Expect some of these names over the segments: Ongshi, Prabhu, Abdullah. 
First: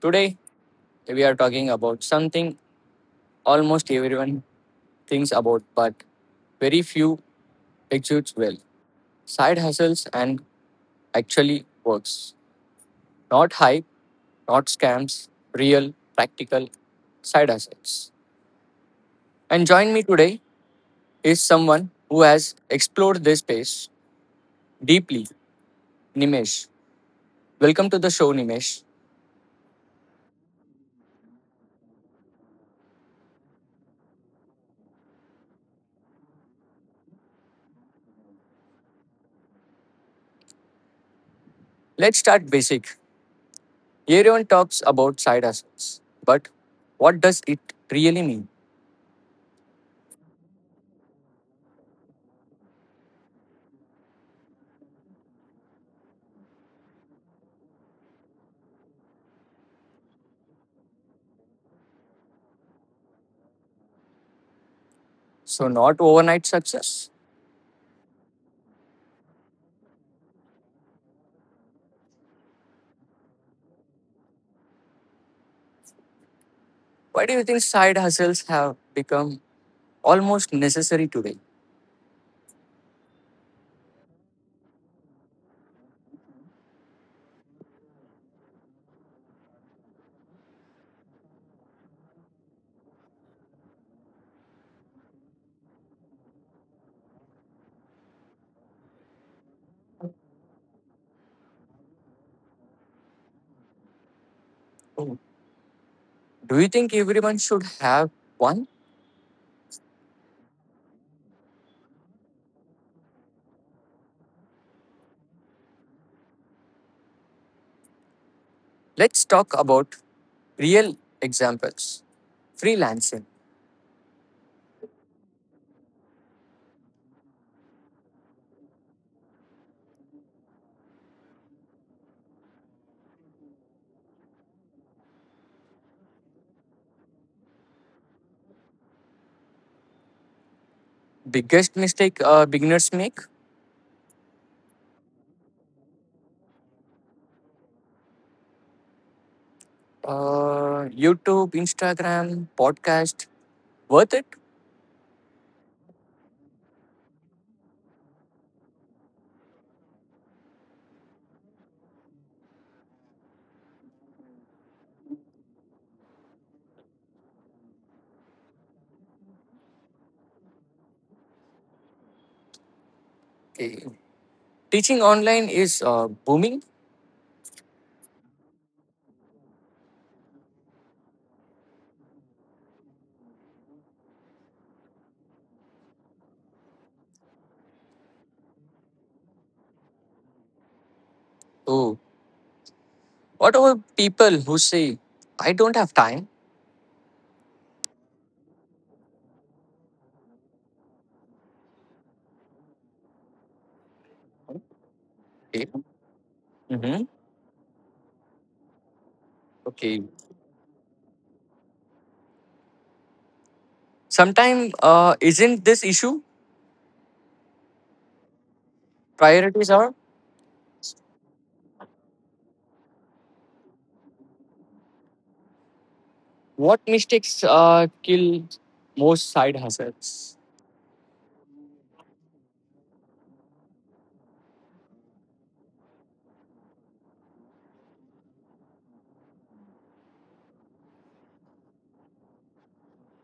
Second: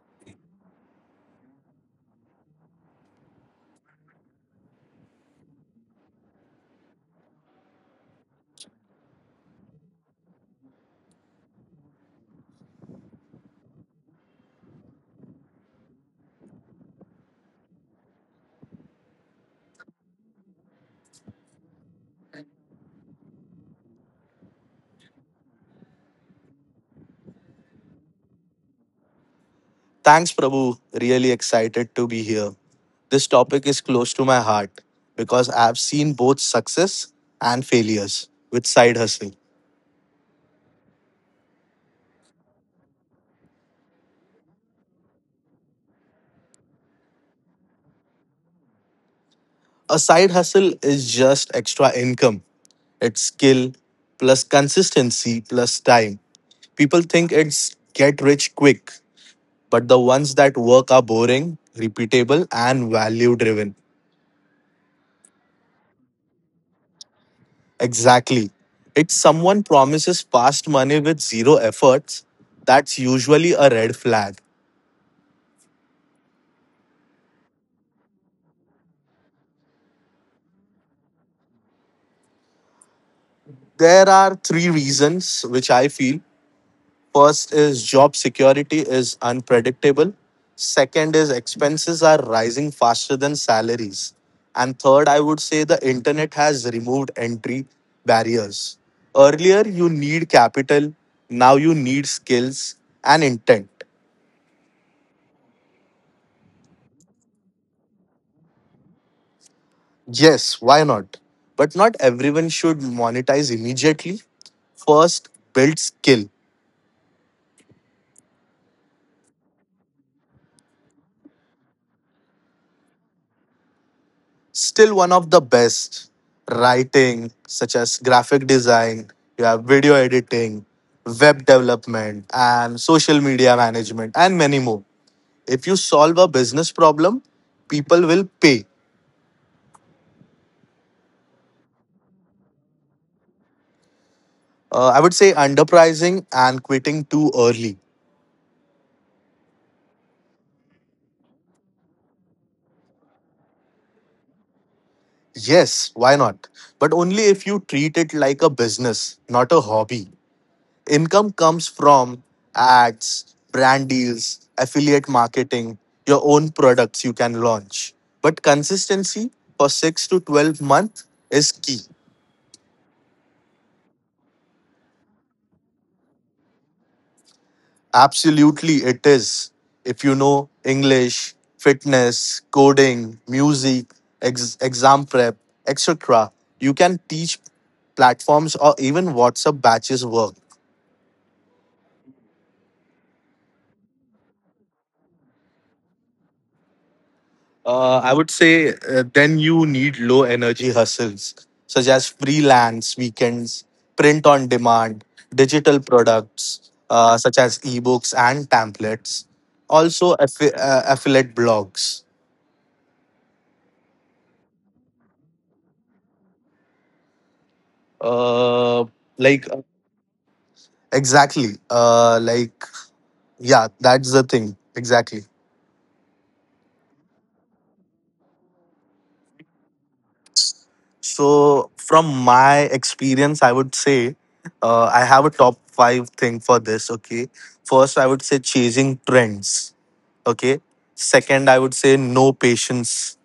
Today, we are talking about something almost everyone thinks about, but very few executes well side hustles and actually works. Not hype, not scams, real, practical side hustles. And join me today is someone who has explored this space deeply, Nimesh. Welcome to the show, Nimesh. Thanks, Prabhu. Really excited to be here. This topic is close to my heart because I've seen both success and failures with side hustle. Let's start basic. Everyone talks about side hustles, but what does it really mean? A side hustle is just extra income, it's skill plus consistency plus time. People think it's get rich quick, but the ones that work are boring, repeatable, and value driven. So, not overnight success. Exactly. If someone promises fast money with zero efforts, that's usually a red flag. Why do you think side hustles have become almost necessary today? There are three reasons which I feel. First is job security is unpredictable. Second is expenses are rising faster than salaries. And third, I would say the internet has removed entry barriers. Earlier, you need capital. Now you need skills and intent. Oh. Do you think everyone should have one? Yes, why not? But not everyone should monetize immediately. First, build skill. Let's talk about real examples. Freelancing. Still one of the best. Writing, such as graphic design, you have video editing, web development, and social media management, and many more. If you solve a business problem, people will pay. Biggest mistake beginners make? I would say underpricing and quitting too early. YouTube, Instagram, podcast. Worth it? Yes, why not? But only if you treat it like a business, not a hobby. Income comes from ads, brand deals, affiliate marketing, your own products you can launch. But consistency for 6 to 12 months is key. Okay. Teaching online is booming. Absolutely, it is. If you know English, fitness, coding, music, exam prep, etc., you can teach platforms or even WhatsApp batches work. Oh, what about people who say, I don't have time? I would say then you need low energy hustles such as freelance weekends, print on demand, Okay. digital products Hmm. Such as ebooks and templates, Okay. also affiliate blogs. Sometimes, isn't this issue? Uh, like, Priorities are exactly, like, yeah, that's the thing exactly. what mistakes kill most side hustles? So from my experience, I would say I have a top five thing for this. Okay, first I would say chasing trends. Okay. Second, I would say no patience.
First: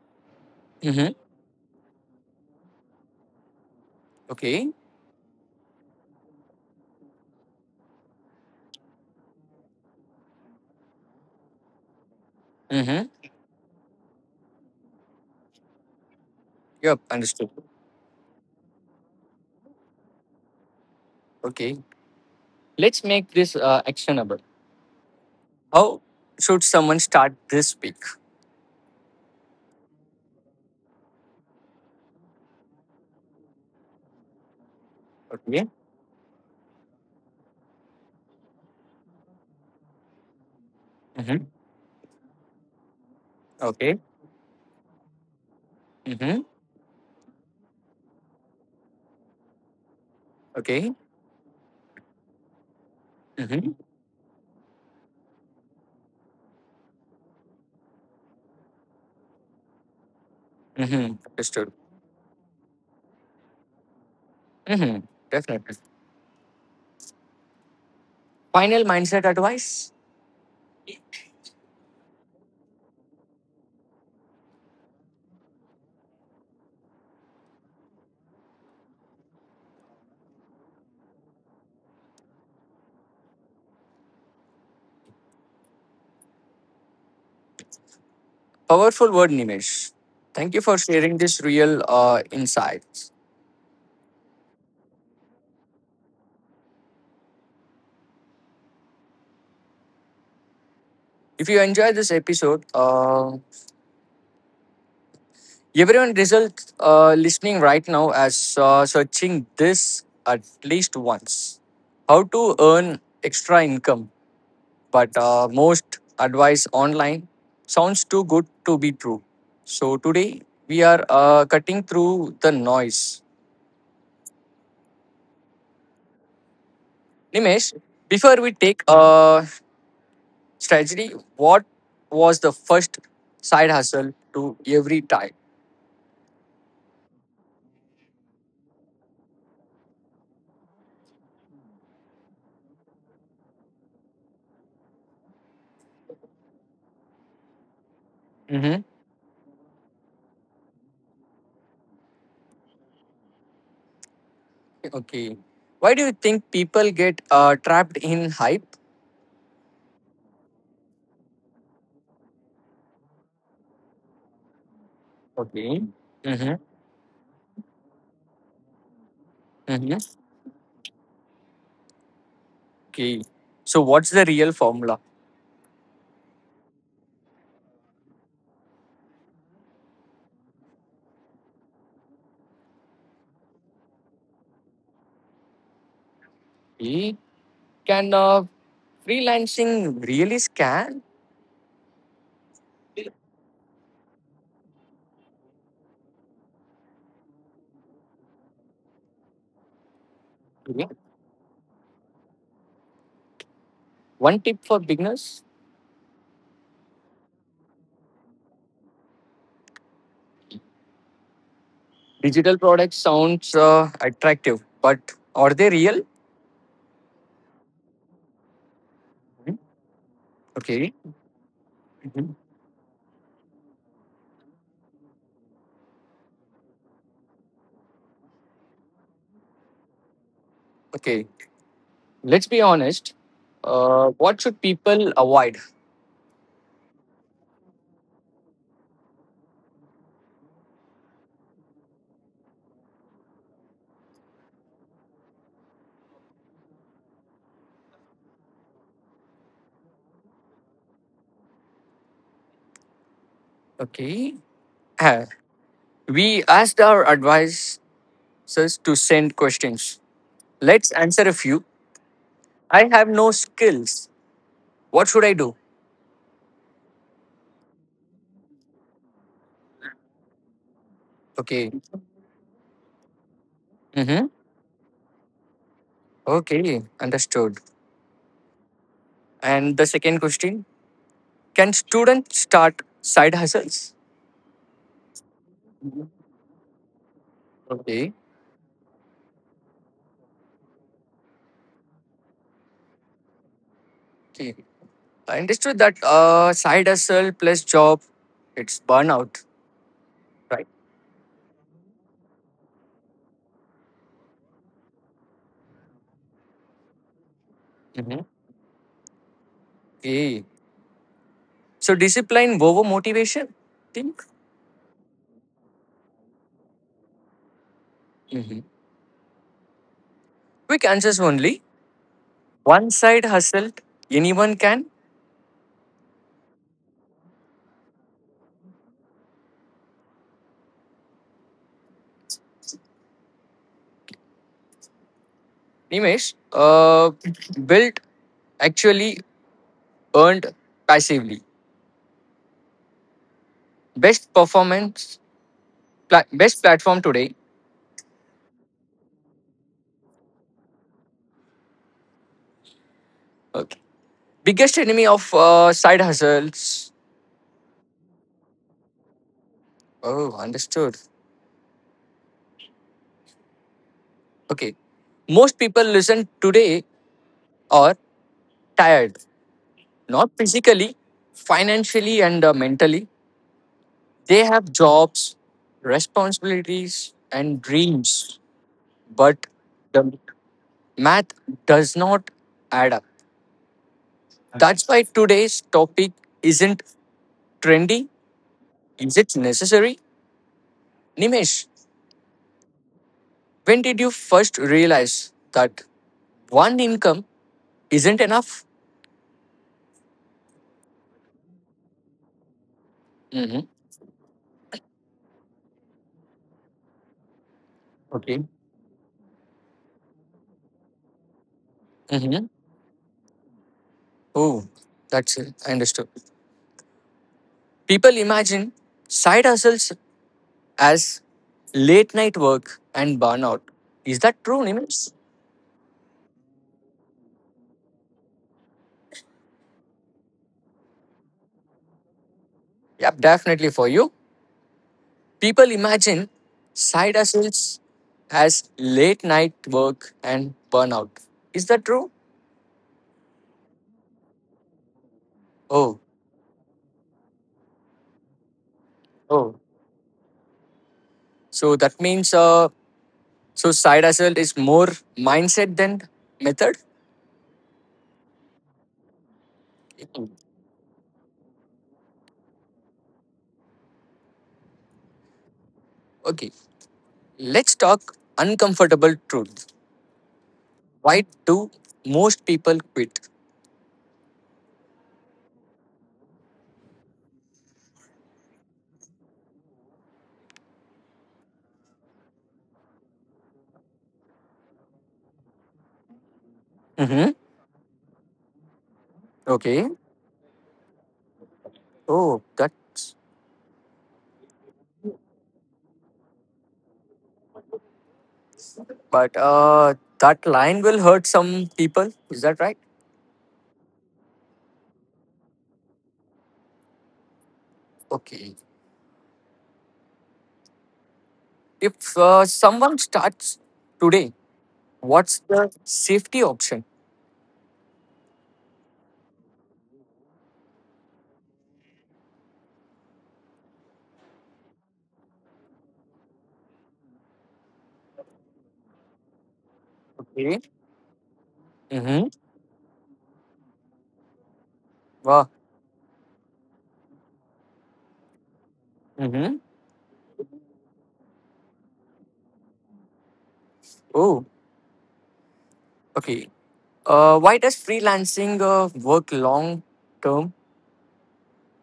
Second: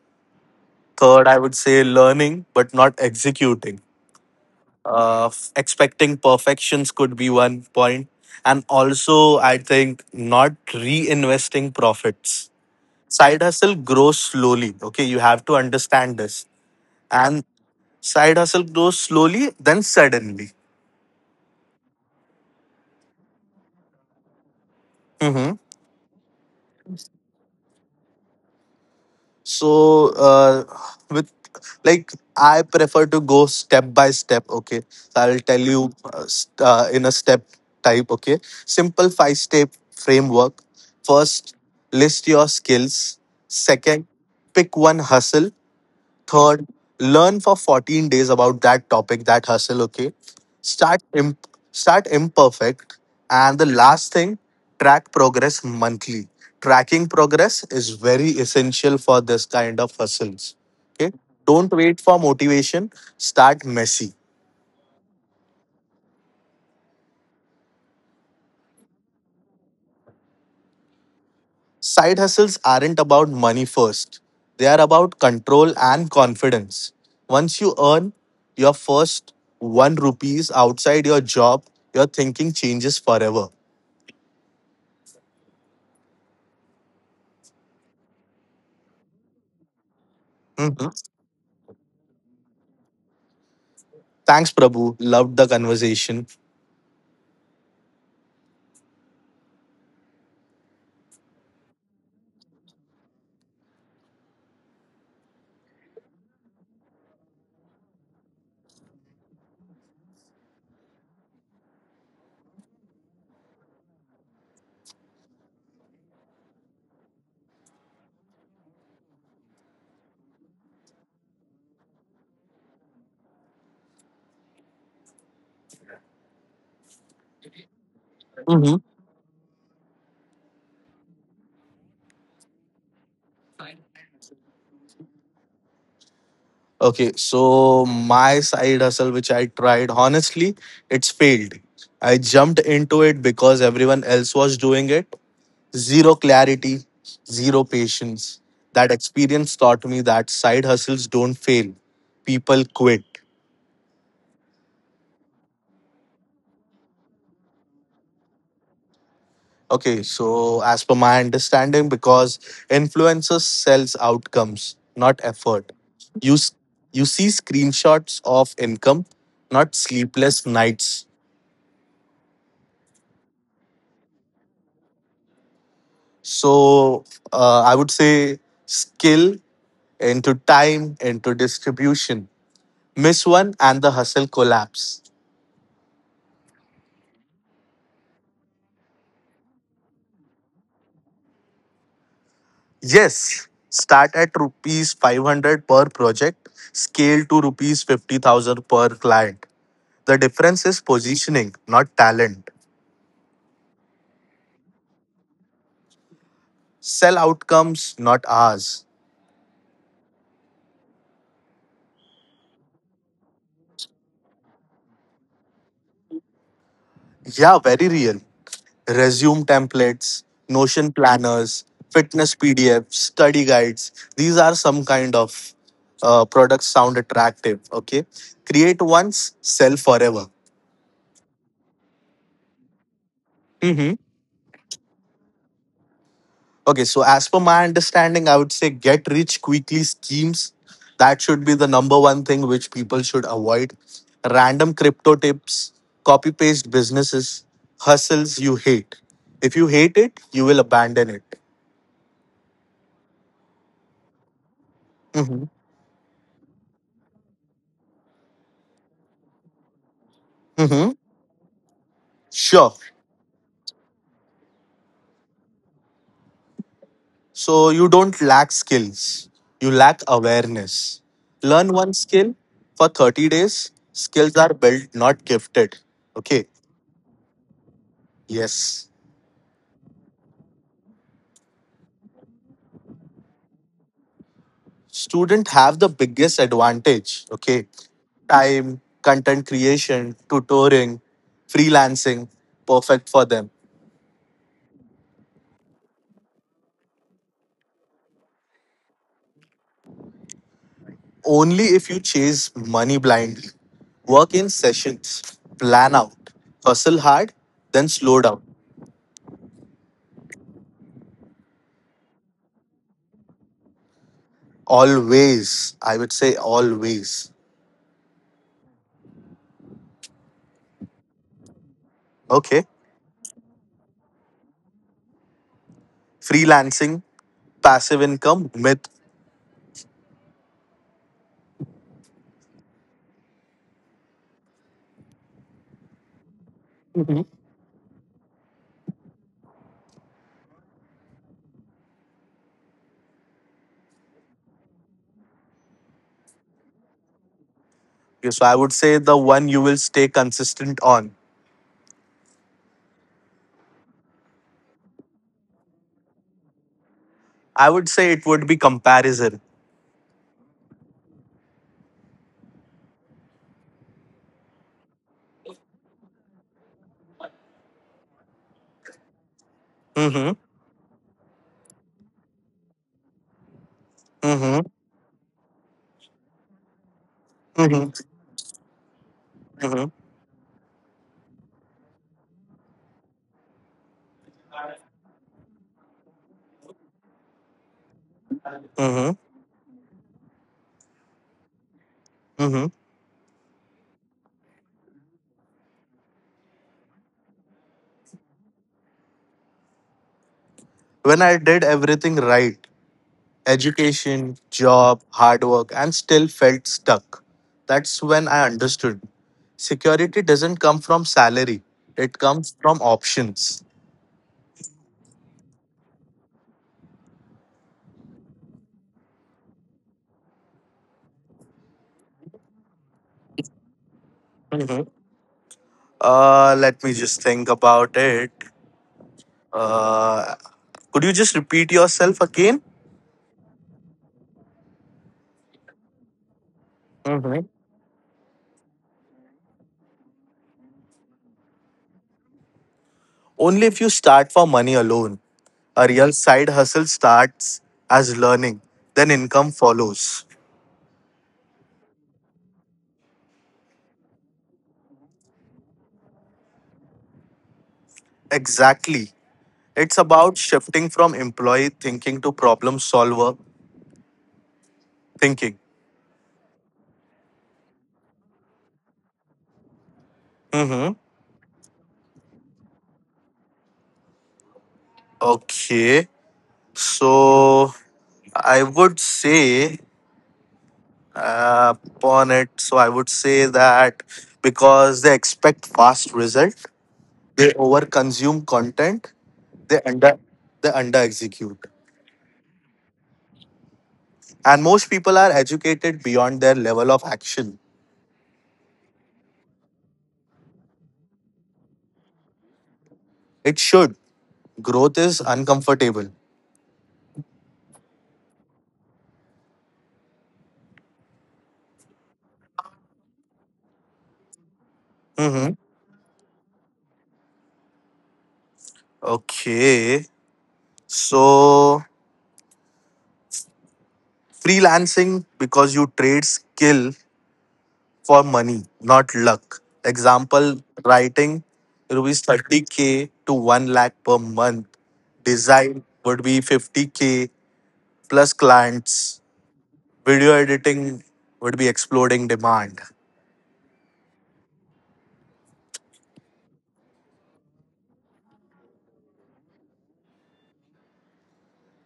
Hmm. Third, I would say learning but not executing. Okay. Expecting perfections could be one point. And also, I think not reinvesting profits. Hmm. Side hustle grows slowly. Okay. You have to understand this. Yep, And understood. side hustle grows slowly, then suddenly. Okay. Let's make this actionable. Mhm. How should someone start this week? so with like, I prefer to go step by step. Okay, so I'll tell Okay. you in a step type. Okay, simple five step framework. Hmm. First, list your skills. Okay. Second, pick one hustle. Hmm. Third, learn for 14 days about that topic, that hustle, okay? Okay. Start imperfect. And the Hmm. last thing, track progress monthly. Tracking progress is very essential for this kind of hustles. Hmm. Okay? Don't Understood. wait for motivation, start messy. Hmm. Definitely. Final mindset advice? Side hustles aren't about money first. They are about control and confidence. Once you earn your first 1 rupees outside your job, your thinking changes forever. Powerful word, Nimesh. Thank you for Mhm. sharing this real insights. Thanks, Prabhu. Loved the conversation. If you enjoy this episode, everyone result listening right now as searching this at least once. How to earn extra income, but most advice online sounds too good to be true. So today we are cutting through the noise. Nimesh, before we Mhm. take a strategy, what was the first side hustle to every type? Okay, so my side hustle, which I tried, honestly, it's failed. I jumped into it because everyone else was doing it. Zero clarity, zero patience. Hmm. That experience taught me that side hustles don't fail, people quit. Okay, why do you think people get trapped in hype? Okay, so as per my understanding, because influencers sells outcomes, not effort. Okay. You s- Hmm. you see screenshots of income, not Hmm. sleepless nights. Okay, so what's the real formula? So I would say skill into time into distribution. Miss one and the hustle collapse. Okay. Can freelancing really scan? Yes, start at rupees 500 per project, scale to rupees 50,000 per client. The difference is Okay. positioning, not talent. One tip for beginners. Sell outcomes, not ours. Digital products sounds attractive, but are they real? Yeah, very real. Resume Mhm. templates, Notion Okay. planners, fitness Mhm. PDFs, study guides. These are some kind of products sound attractive. Okay. Create once, sell forever. Okay, let's be honest. Mm-hmm. What should people avoid? Okay, so as per my understanding, I would say get rich quickly schemes. That should be the number one thing which people should avoid. Random crypto tips, copy paste businesses, hustles you hate. If you hate it, you will abandon it. Okay. Uh, Hmm. we asked our advisors to send questions. Let's Hmm. answer a few. Sure. I have no skills. What should I do? So you don't lack skills, you lack awareness. Learn Okay. one skill for 30 days. Mm-hmm. Skills are built, not gifted. Okay, Okay. Understood. yes. And the second question, can students start side hustles? Student have the biggest advantage. Okay. Okay. Time, content creation, tutoring, freelancing, perfect for them. Okay. I understood that side hustle plus job, it's burnout, right? Only if you chase money blindly, work in sessions, plan out, hustle hard, then slow Mm-hmm. down. Okay. So discipline over motivation, think? Always, I would say, always. Mm-hmm. Quick answers only. Okay. One side hustle, anyone can. Freelancing. Passive income myth. Nimesh, built actually earned passively. Best performance, best platform today. Okay, so I would say the one you will stay consistent on. Okay. Biggest enemy of side hustles. I would say it would be comparison. Oh, understood. Okay. Most people listen today are tired, Mm-hmm, not physically, financially, and mentally. They mm-hmm, have jobs, responsibilities, and mm-hmm. dreams, but Mm-hmm. the math does not add up. That's why today's topic isn't trendy? Mm-hmm. Is it necessary? Nimesh, Mm-hmm. when did you first realize that one income isn't enough? When I did everything right, Hmm. education, job, hard work and still felt stuck. That's when I Okay. understood. Security doesn't come from salary, it Hmm. comes from options. Oh, that's it. I understood. People imagine side hustles as late night work and burnout. Is that true, Mhm. Nimesh? Let me just think about it. Uh, could you just repeat yourself again? Yep, definitely for you. People imagine side Mhm. hustles as late night work and burnout. Is that true? Only if you start for money alone. A Oh, real side hustle starts as learning, then income oh. follows. So that means so side hustle is more mindset than method. Exactly. It's about shifting from employee thinking to problem solver thinking. Okay, let's talk uncomfortable truth. Mm-hmm. Why do most people quit? Okay. So I would say upon it, so I would say that because they expect fast result, Mm-hmm. they over consume content, they Okay. under they under execute. Oh, that's And most people are educated beyond their level of action. but that line will hurt some people. Is that right? It should. Growth is uncomfortable. Okay. If someone starts today, what's Mm-hmm. the safety option? Okay. So freelancing because you trade skill for money, not luck. Example Okay. writing rupees Mm-hmm. 30K to 1 lakh per month. Wow. Design would be 50K plus clients. Mm-hmm. Video editing would be exploding demand Oh. Okay. Why does freelancing work long term?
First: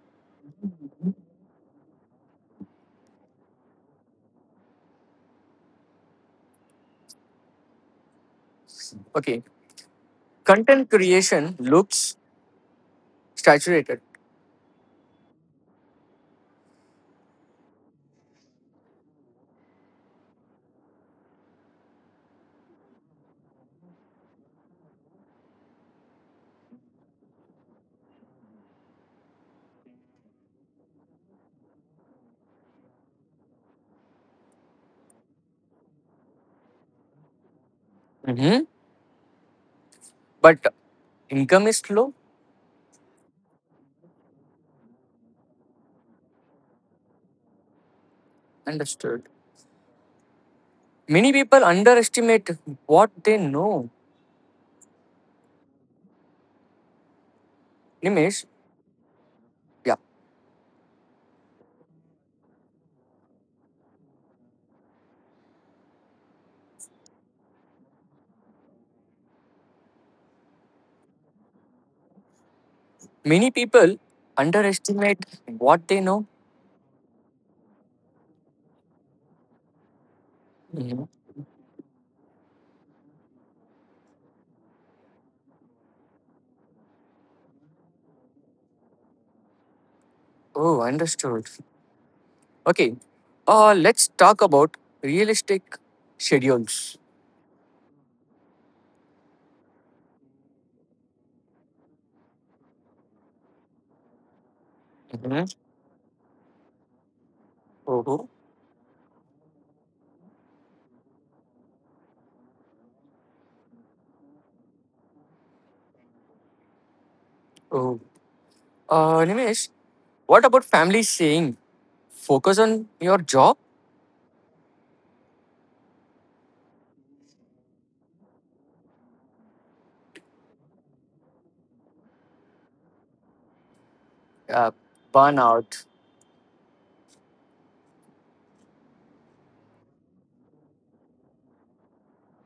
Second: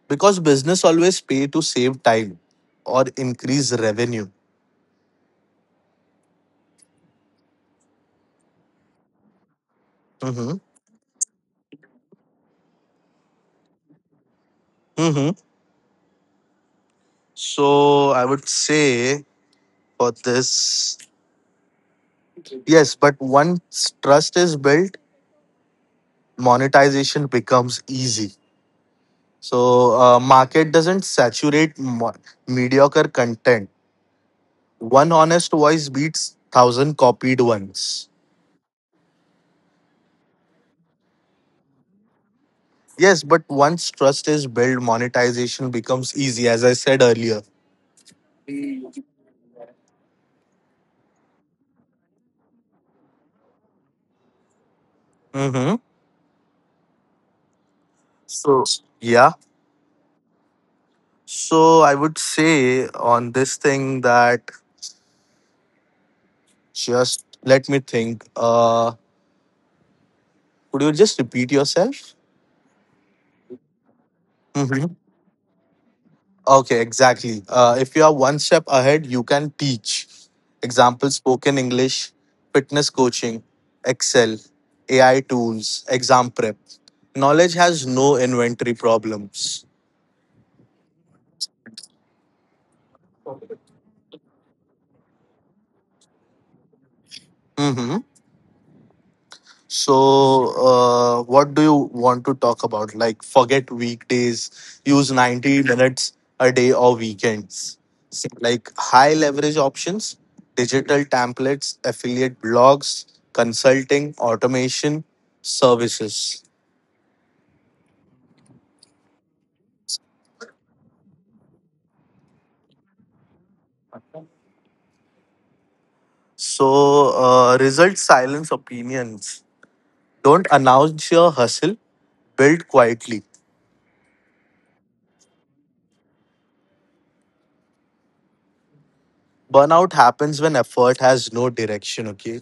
because business always pay to save time or increase revenue. Okay. Hmm. Content creation looks saturated. Hmm. So I would say for this, yes, but once trust is built, monetization becomes easy. So market doesn't saturate mediocre content. One honest voice beats thousand copied ones. Mhm. But income is slow. Yes, but once trust is built, monetization becomes easy, as I said earlier. Understood. Many people underestimate what they know. Mm-hmm. Nimesh, Yeah. yeah. So I would say on this thing that just let me think. Could you just repeat yourself? Many people Mm-hmm. underestimate what they know. Okay, exactly. If you are one step ahead, you can teach. Mhm. Example spoken English, fitness coaching, Excel, AI tools, exam prep. Knowledge has no inventory problems. Oh, understood. Okay. Let's talk about realistic schedules. Mhm. So, what do you want to talk about? Like, forget weekdays, use Hmm. 90 minutes a day or weekends. Oh, oh. Like, high leverage options, digital templates, affiliate blogs, consulting, automation, services. Nimesh, what about family saying focus on your job? So, result silence opinions. Don't announce your hustle, build quietly. Uh, burnout. Burnout happens when effort has no direction, okay?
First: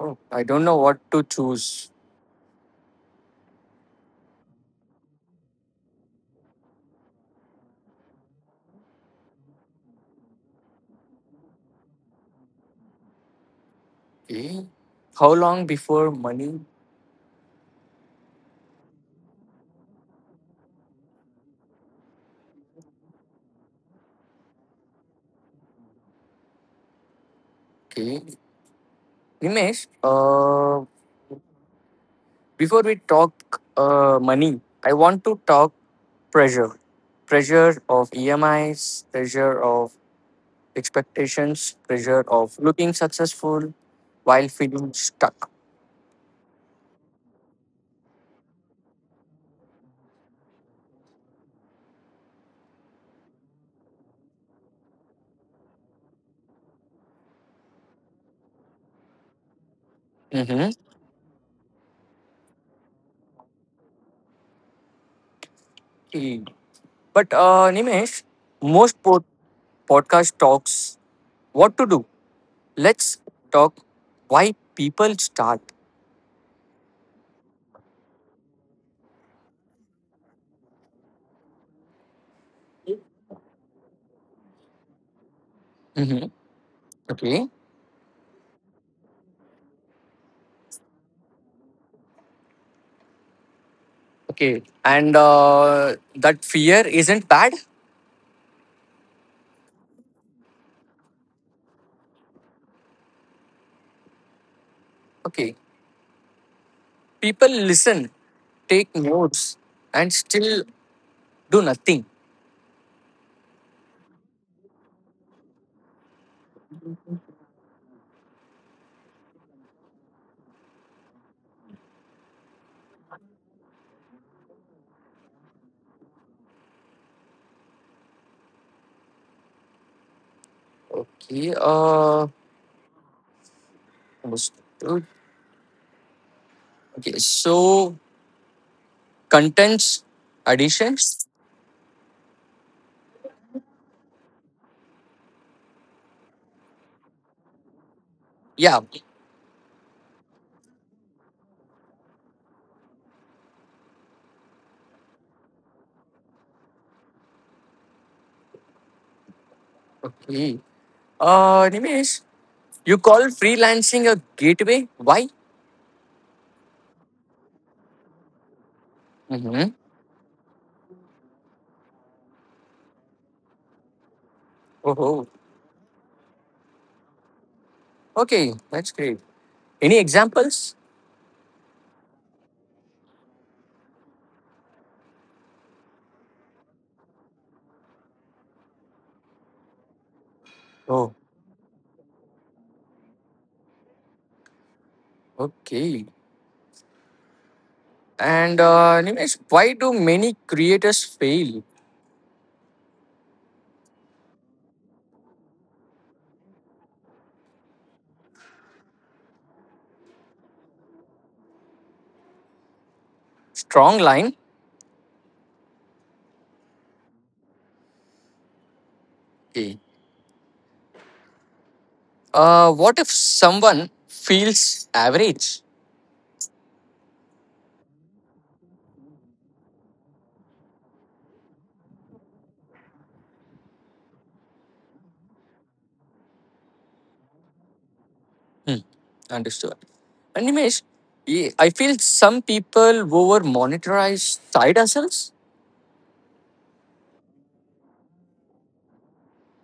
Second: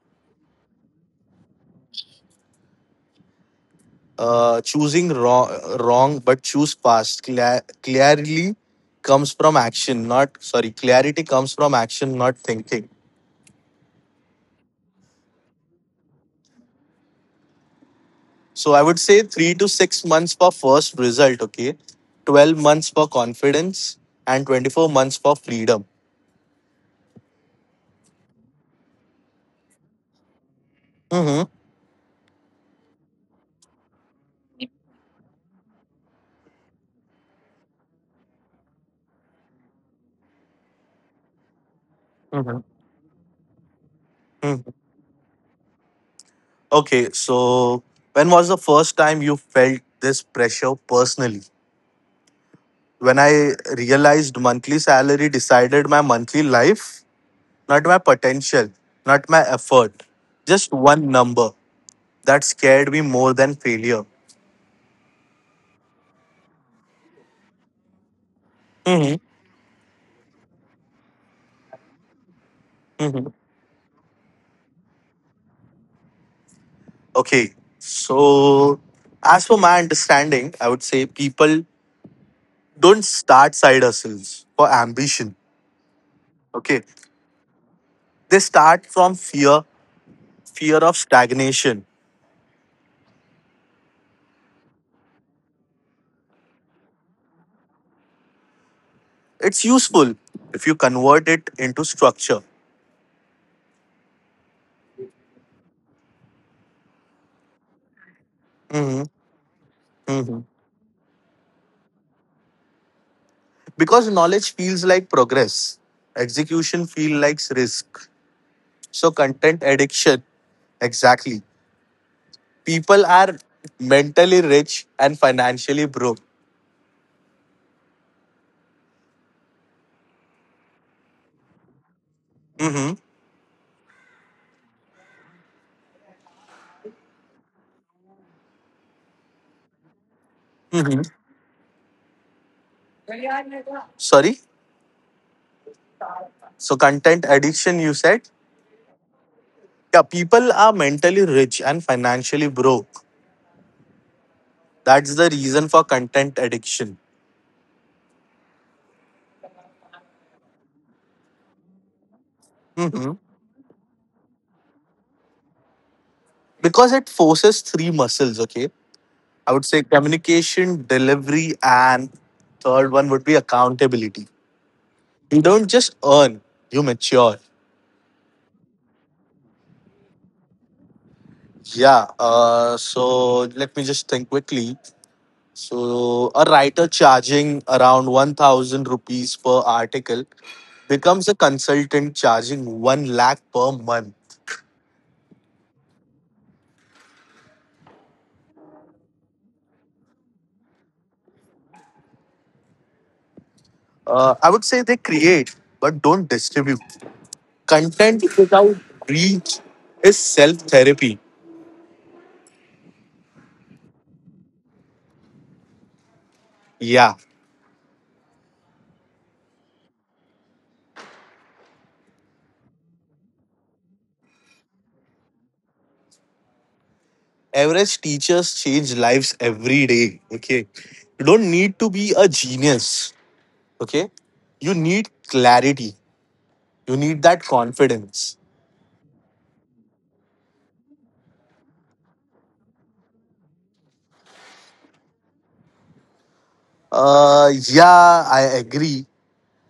Oh, I don't know what to choose. Choosing wrong, wrong but choose fast. Clearly comes from action, not, sorry, clarity comes from action, not thinking. Okay. How long before money? So I would say 3 to 6 months for first result. Okay. 12 months for confidence and 24 months for freedom. Okay. Nimesh, uh, Hmm. before we talk money, I want to talk pressure. Pressure of EMIs, pressure of expectations, pressure Hmm. of looking successful while feeling stuck. Okay, so when was the first time you felt this pressure personally? When I realized monthly salary decided my monthly life. Not my potential, not my effort. Just Mm-hmm. one number that scared me more than failure. Okay. But Nimesh, most Hmm. Podcast talks what to do. Let's Hmm. talk why people start. Okay, so as for my understanding, I would say people don't start side hustles for ambition. Mm-hmm. Okay, Okay. they start from fear, fear of stagnation. Okay, and that fear isn't bad. It's useful if you convert it into structure. Okay, people listen, take Hmm. notes, and Hmm. still do nothing. Because knowledge feels like progress, execution feels like risk. So, content addiction. Exactly. People are mentally rich and financially broke. Okay, Mm-hmm. understood. Okay. So contents Mm-hmm. additions. Sorry? So, content addiction, you said? Yeah. Yeah, people are mentally rich and financially broke. That's the reason for content addiction. Okay. Nimesh, you Hmm. call freelancing a gateway? Why? Because it forces three muscles, okay? I would Mm-hmm. say communication, delivery, and third one would be accountability. Oh, oh. You don't just earn, you mature. Okay. That's great. Any examples? Yeah. So let me just think quickly. So a writer charging around 1,000 rupees per article Oh, becomes a consultant charging one lakh per month. okay. And Nimesh, why do many creators fail? I would say they create but don't distribute. Content without reach is self therapy. Strong line. Yeah. Okay. What if someone feels average? Average teachers change lives every day. Okay. You don't need to be a genius. Okay. You need clarity. You need that confidence. Hmm. Understood. And Nimesh, yeah, I feel some people over monitorize side hustles. Yeah, I agree.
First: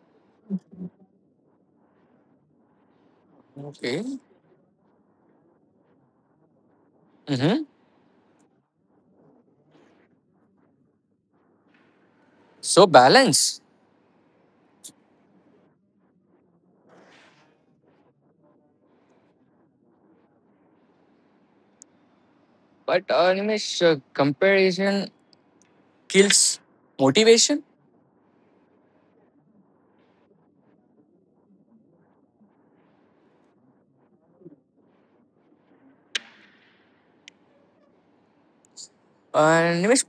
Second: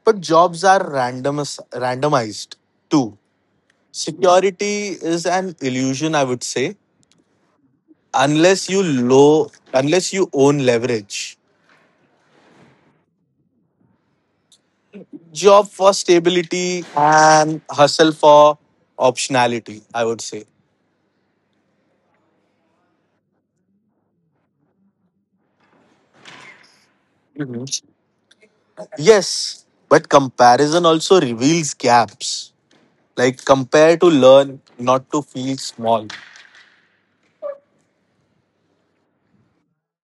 But jobs are randomized too. Okay. Security is an illusion, I would say, Mm-hmm. unless you low, unless you own leverage. So balance. Job for stability and hustle for optionality, I would say. But Nimesh, comparison kills motivation. Yes, but comparison also reveals gaps. Like compare to learn, not to feel small. And Nimesh,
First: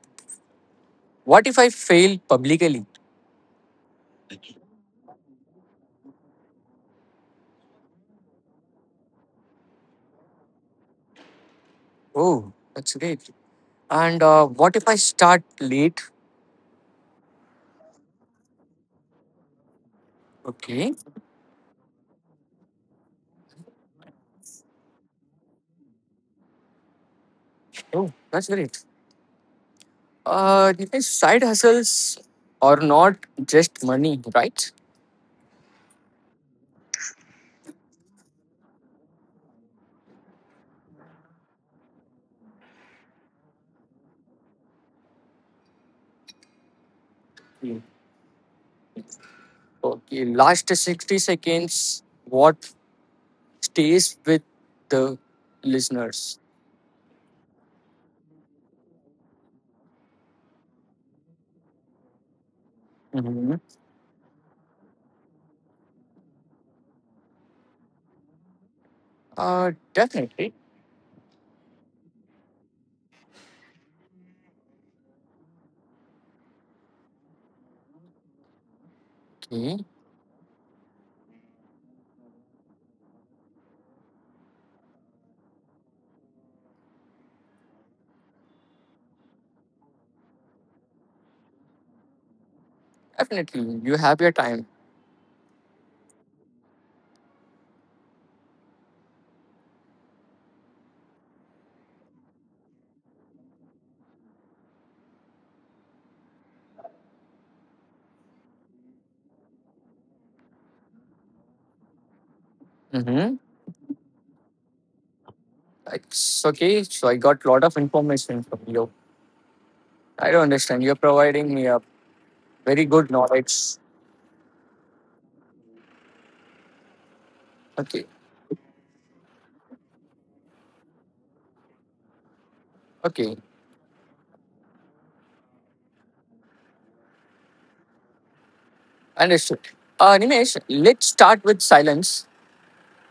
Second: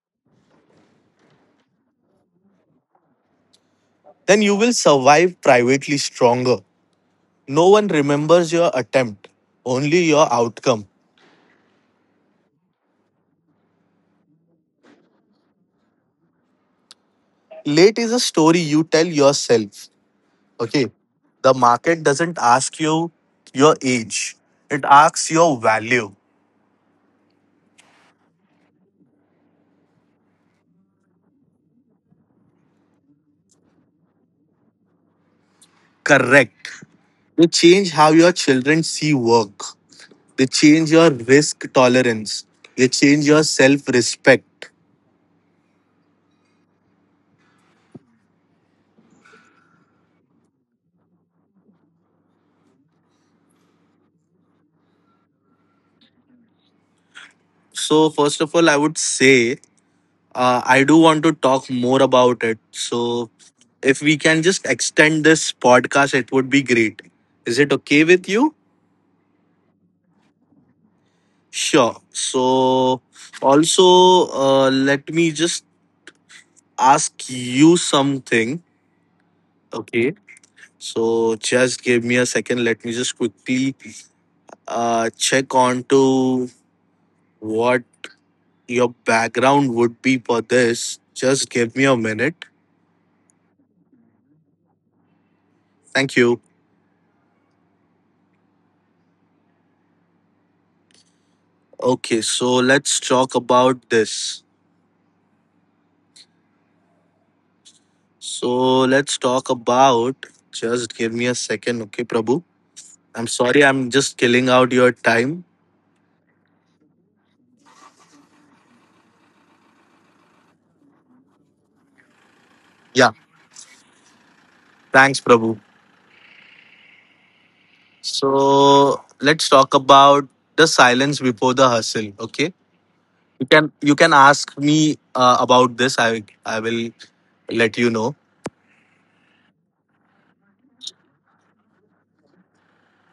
what if I fail publicly? Then you will survive privately stronger. No one remembers your attempt, only your outcome. Oh, that's great. And what if I start late? Late is a story you tell yourself. Okay. Okay. The market doesn't ask you your age, it asks your value. Oh, that's great. Dinesh, side hustles are not just money, right? Correct. They change how your children see work, they change your risk tolerance, they change your self respect. Hmm. Okay, last 60 seconds, what stays with the listeners? So, first of all, I would say I do want to talk more about it. So, Mhm. if we can just extend this podcast, it would be great. Is it okay with you? Definitely. Sure. So, also, let me just ask you something. Okay, Okay. So, just give me a second. Let me just quickly check on to what your background would be for this. Just give me a minute. definitely. You have your time. Thank you. Okay. So, let's talk about this. So let's talk about. Just give me a second, okay, Prabhu? I'm Hmm. sorry, I'm just killing out your time. It's okay. So I got a lot of information from you. I don't understand. You're providing me a very Yeah, good knowledge. thanks, Prabhu. Okay. So let's talk about the silence before the hustle. Okay, Okay. you can ask me about this. I will let you know. Understood. Nimesh, let's start with silence.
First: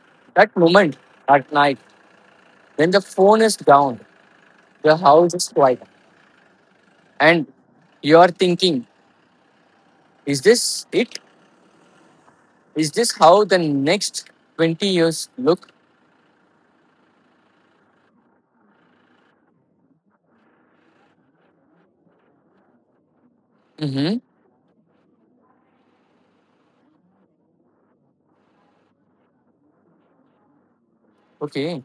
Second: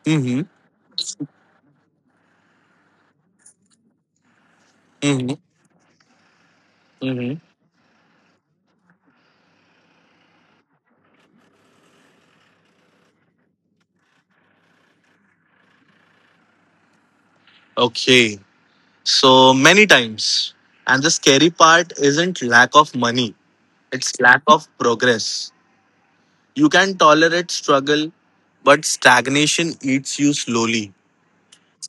Mm-hmm. That moment at night when the phone is down, the house Mm-hmm. is quiet, Mm-hmm. and you're thinking, is this it? Is this how the next 20 years look? Okay. So many times, and the scary part isn't lack of money; it's Mm-hmm. lack of progress. You can tolerate struggle, but stagnation eats you slowly. Okay.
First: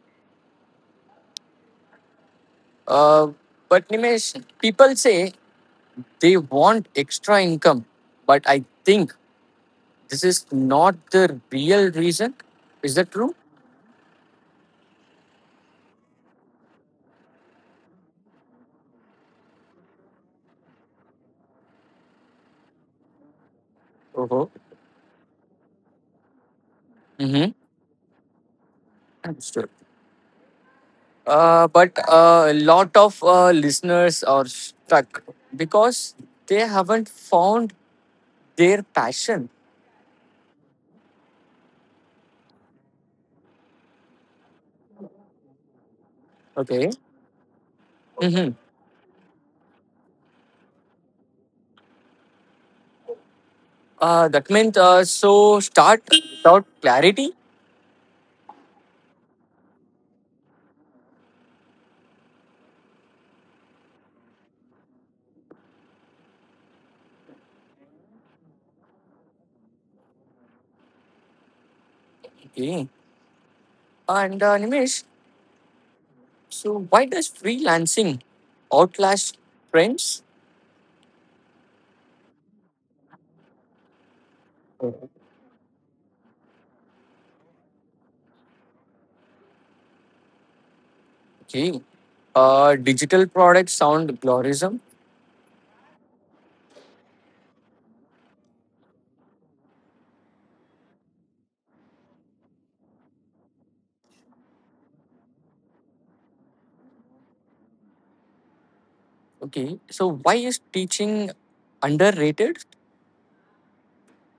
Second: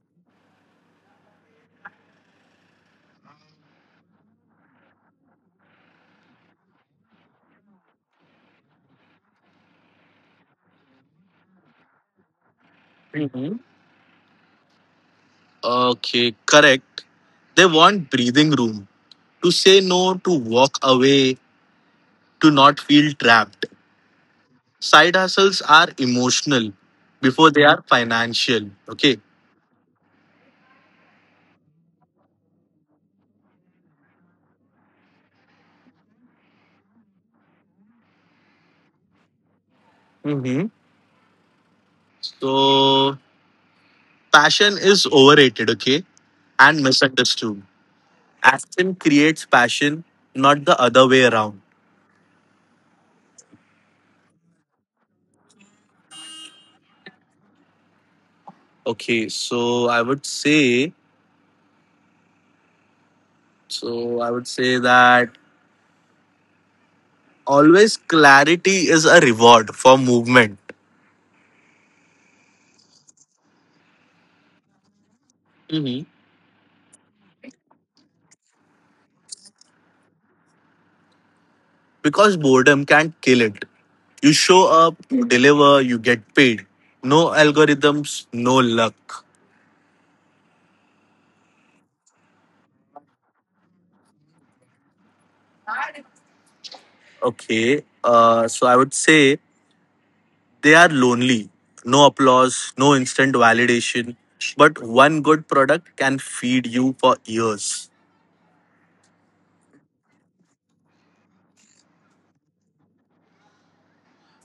Uh, but Nimesh, people say they want extra income, but I think this is not the real reason. Is that true? Mhm. Okay, correct. They want breathing room to say no, to walk away, to not feel trapped. Uh-huh. Side hustles are emotional before Mm-hmm. they are financial. Okay. Understood. But a lot of listeners are stuck because they haven't found their passion. Mhm. So, passion is overrated, okay, and Okay. misunderstood. Hmm. Action creates passion, not the other way around. That meant so start without clarity. Okay, I would say So I would say that always clarity is a reward for movement. Okay. And Nimesh, Mhm. so why does freelancing outlast trends? Because boredom can kill it. You show up, you deliver, you get paid. No algorithms, no luck. Okay. Digital products sound glorism. Okay. So I would say they are lonely. No applause, no instant validation, but one good product can feed you for years. Okay. So why is teaching underrated?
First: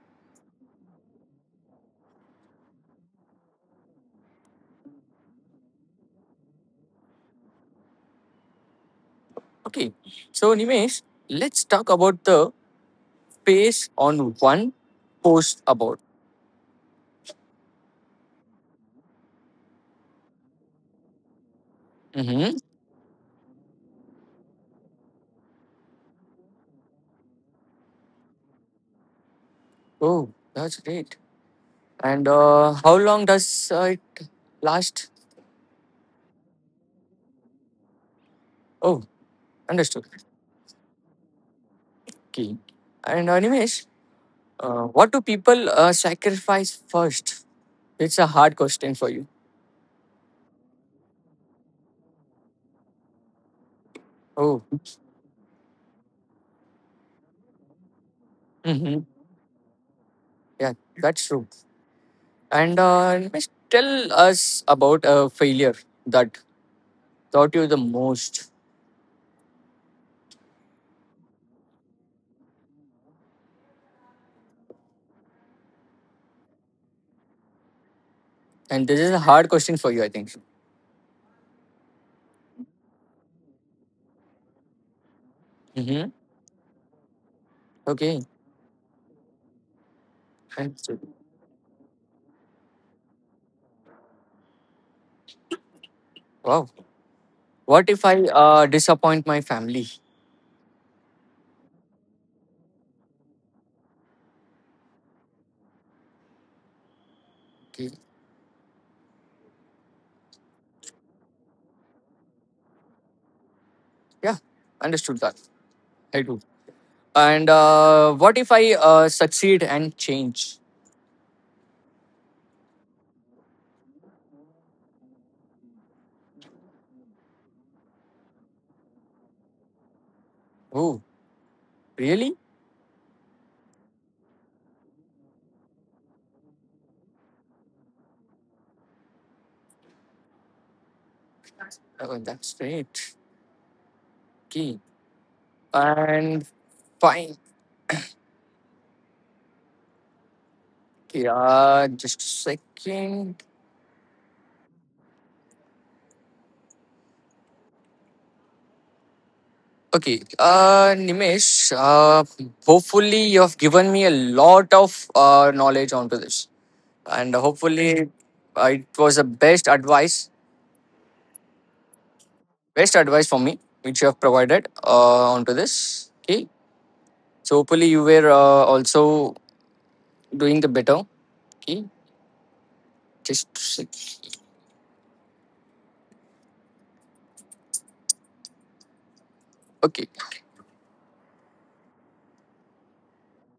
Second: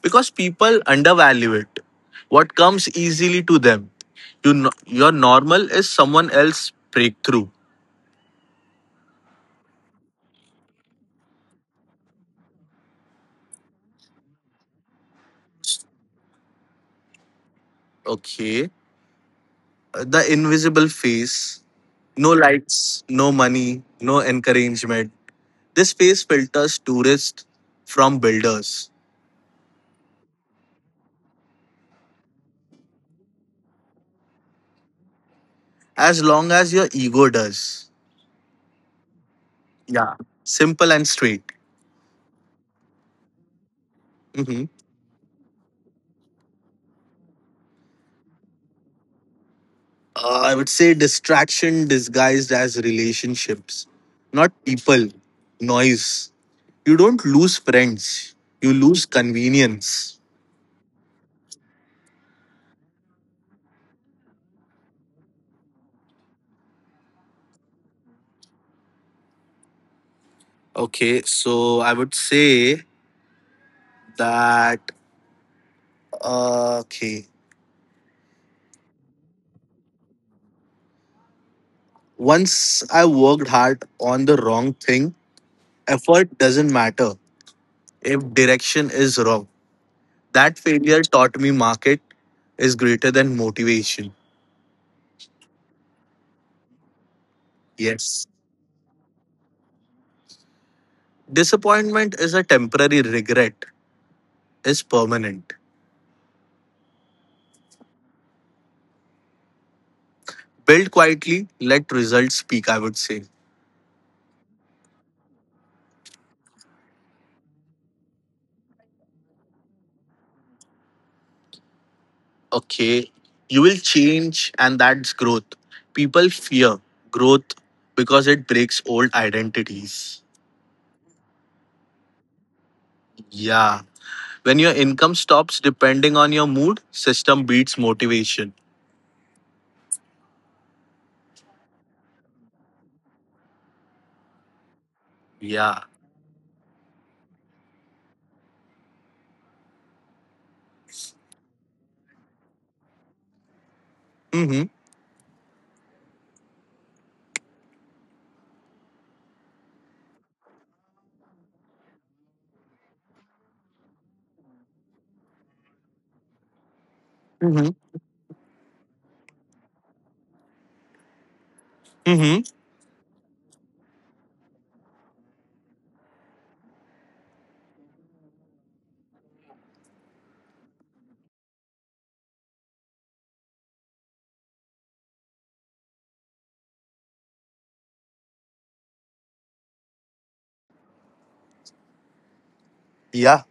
Because people undervalue it. What comes easily to them. You, no- Your normal is someone else's breakthrough. Okay. So Nimesh, let's talk about the pace on one post about. Okay. The invisible face. No Mm-hmm. lights, no money, no encouragement. This face filters tourists from builders. Oh, that's great. And how long does it last? As long as your ego does. Oh, understood. Yeah. Simple and straight. Key. And Nimesh, Hmm. What do people sacrifice first? It's a hard question for you. I would say distraction disguised as relationships, not Oh, people, noise. You don't lose friends, you hmm. lose convenience. Yeah, that's true. And Nimesh, tell us about a failure that taught you the most. Okay, so I would say that, uh, okay, And this is a hard question for you, I think. once I worked hard on the wrong thing, Mm-hmm. effort doesn't matter Okay. if direction is wrong. That Understood. failure taught me market is greater than motivation. Wow. What if I Yes. Disappoint my family? Disappointment is a temporary regret, is permanent. Okay. Build quietly, let results speak, I would say. Yeah, understood that. I do. And what if I succeed and change? Okay, you will change and that's growth. People fear growth because it breaks old identities. Oh, really? Yeah. When your income stops depending on your mood, system beats motivation. Oh, that's great. Okay. Yeah. And fine. Okay, just a second. Mm-hmm. Okay, Nimesh, hopefully you have given me a lot of knowledge onto this. And Mm-hmm. hopefully it was the Mm-hmm. best advice for me, which you have provided onto this. Okay. So hopefully you were also doing the better. Okay. Just a sec. Okay. Yeah.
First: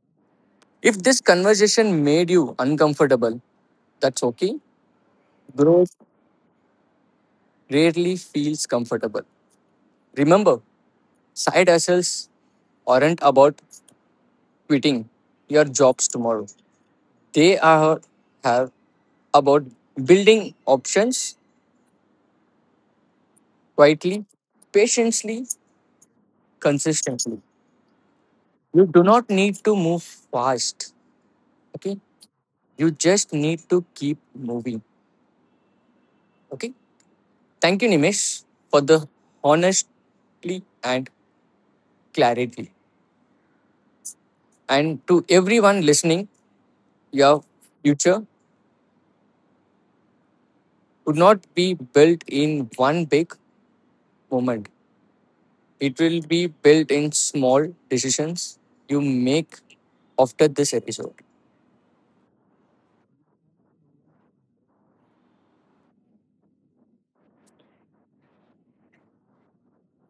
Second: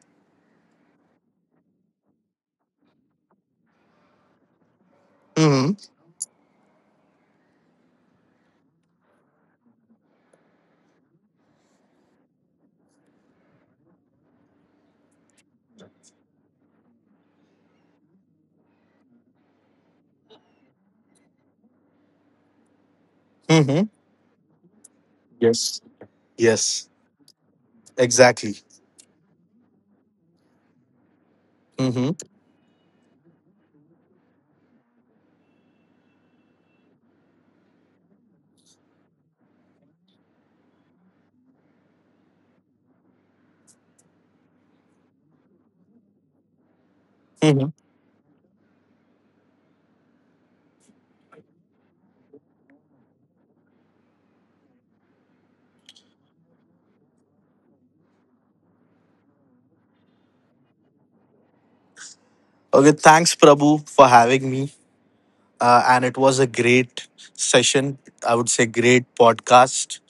If this conversation made you uncomfortable, that's okay. Mm-hmm. Growth rarely feels comfortable. Remember, side hustles aren't about quitting your jobs tomorrow. They are have about building options Mm-hmm. quietly, patiently, Yes. Yes. consistently. Exactly. You do not need to move fast. Okay. Mm-hmm. You just need to keep moving. Okay. Thank you, Nimesh, for the honestly and clarity. And to everyone listening, your Mm-hmm. future would not be built in one big moment. It will be built in small decisions you make after this episode. Okay, thanks, Prabhu, for having me. And it was a great session, I would say, great podcast.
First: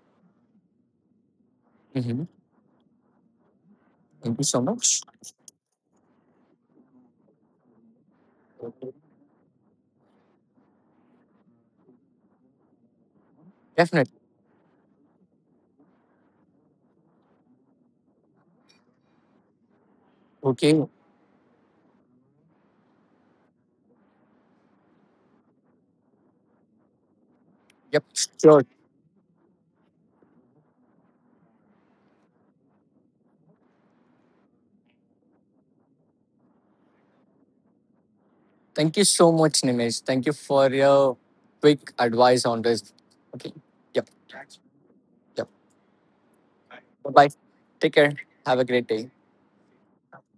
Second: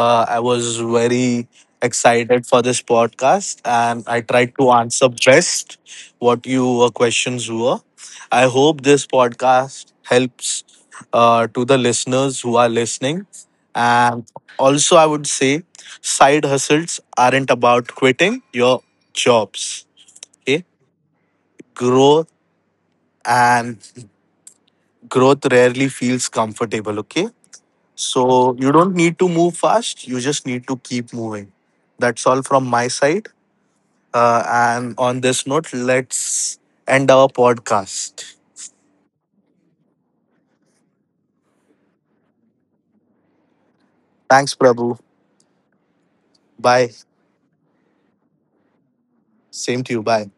I was very Hmm. excited for this podcast and I Thank you tried so to much. answer best what your questions were. I hope this podcast helps to the listeners who are listening. Definitely. And also, I would say side hustles aren't about quitting your jobs. Okay. Okay. Growth and Growth rarely feels comfortable. Okay. Yep. So Sure. you don't need to move fast. You just need to keep moving. That's all from my side. And on this note, let's end our podcast. Thank you so much, Nimesh. Thank you for your quick advice on this. Okay. Yep. Thanks, Prabhu. Yep. Bye. Bye. Take care. Have a great day. Same to you. Bye.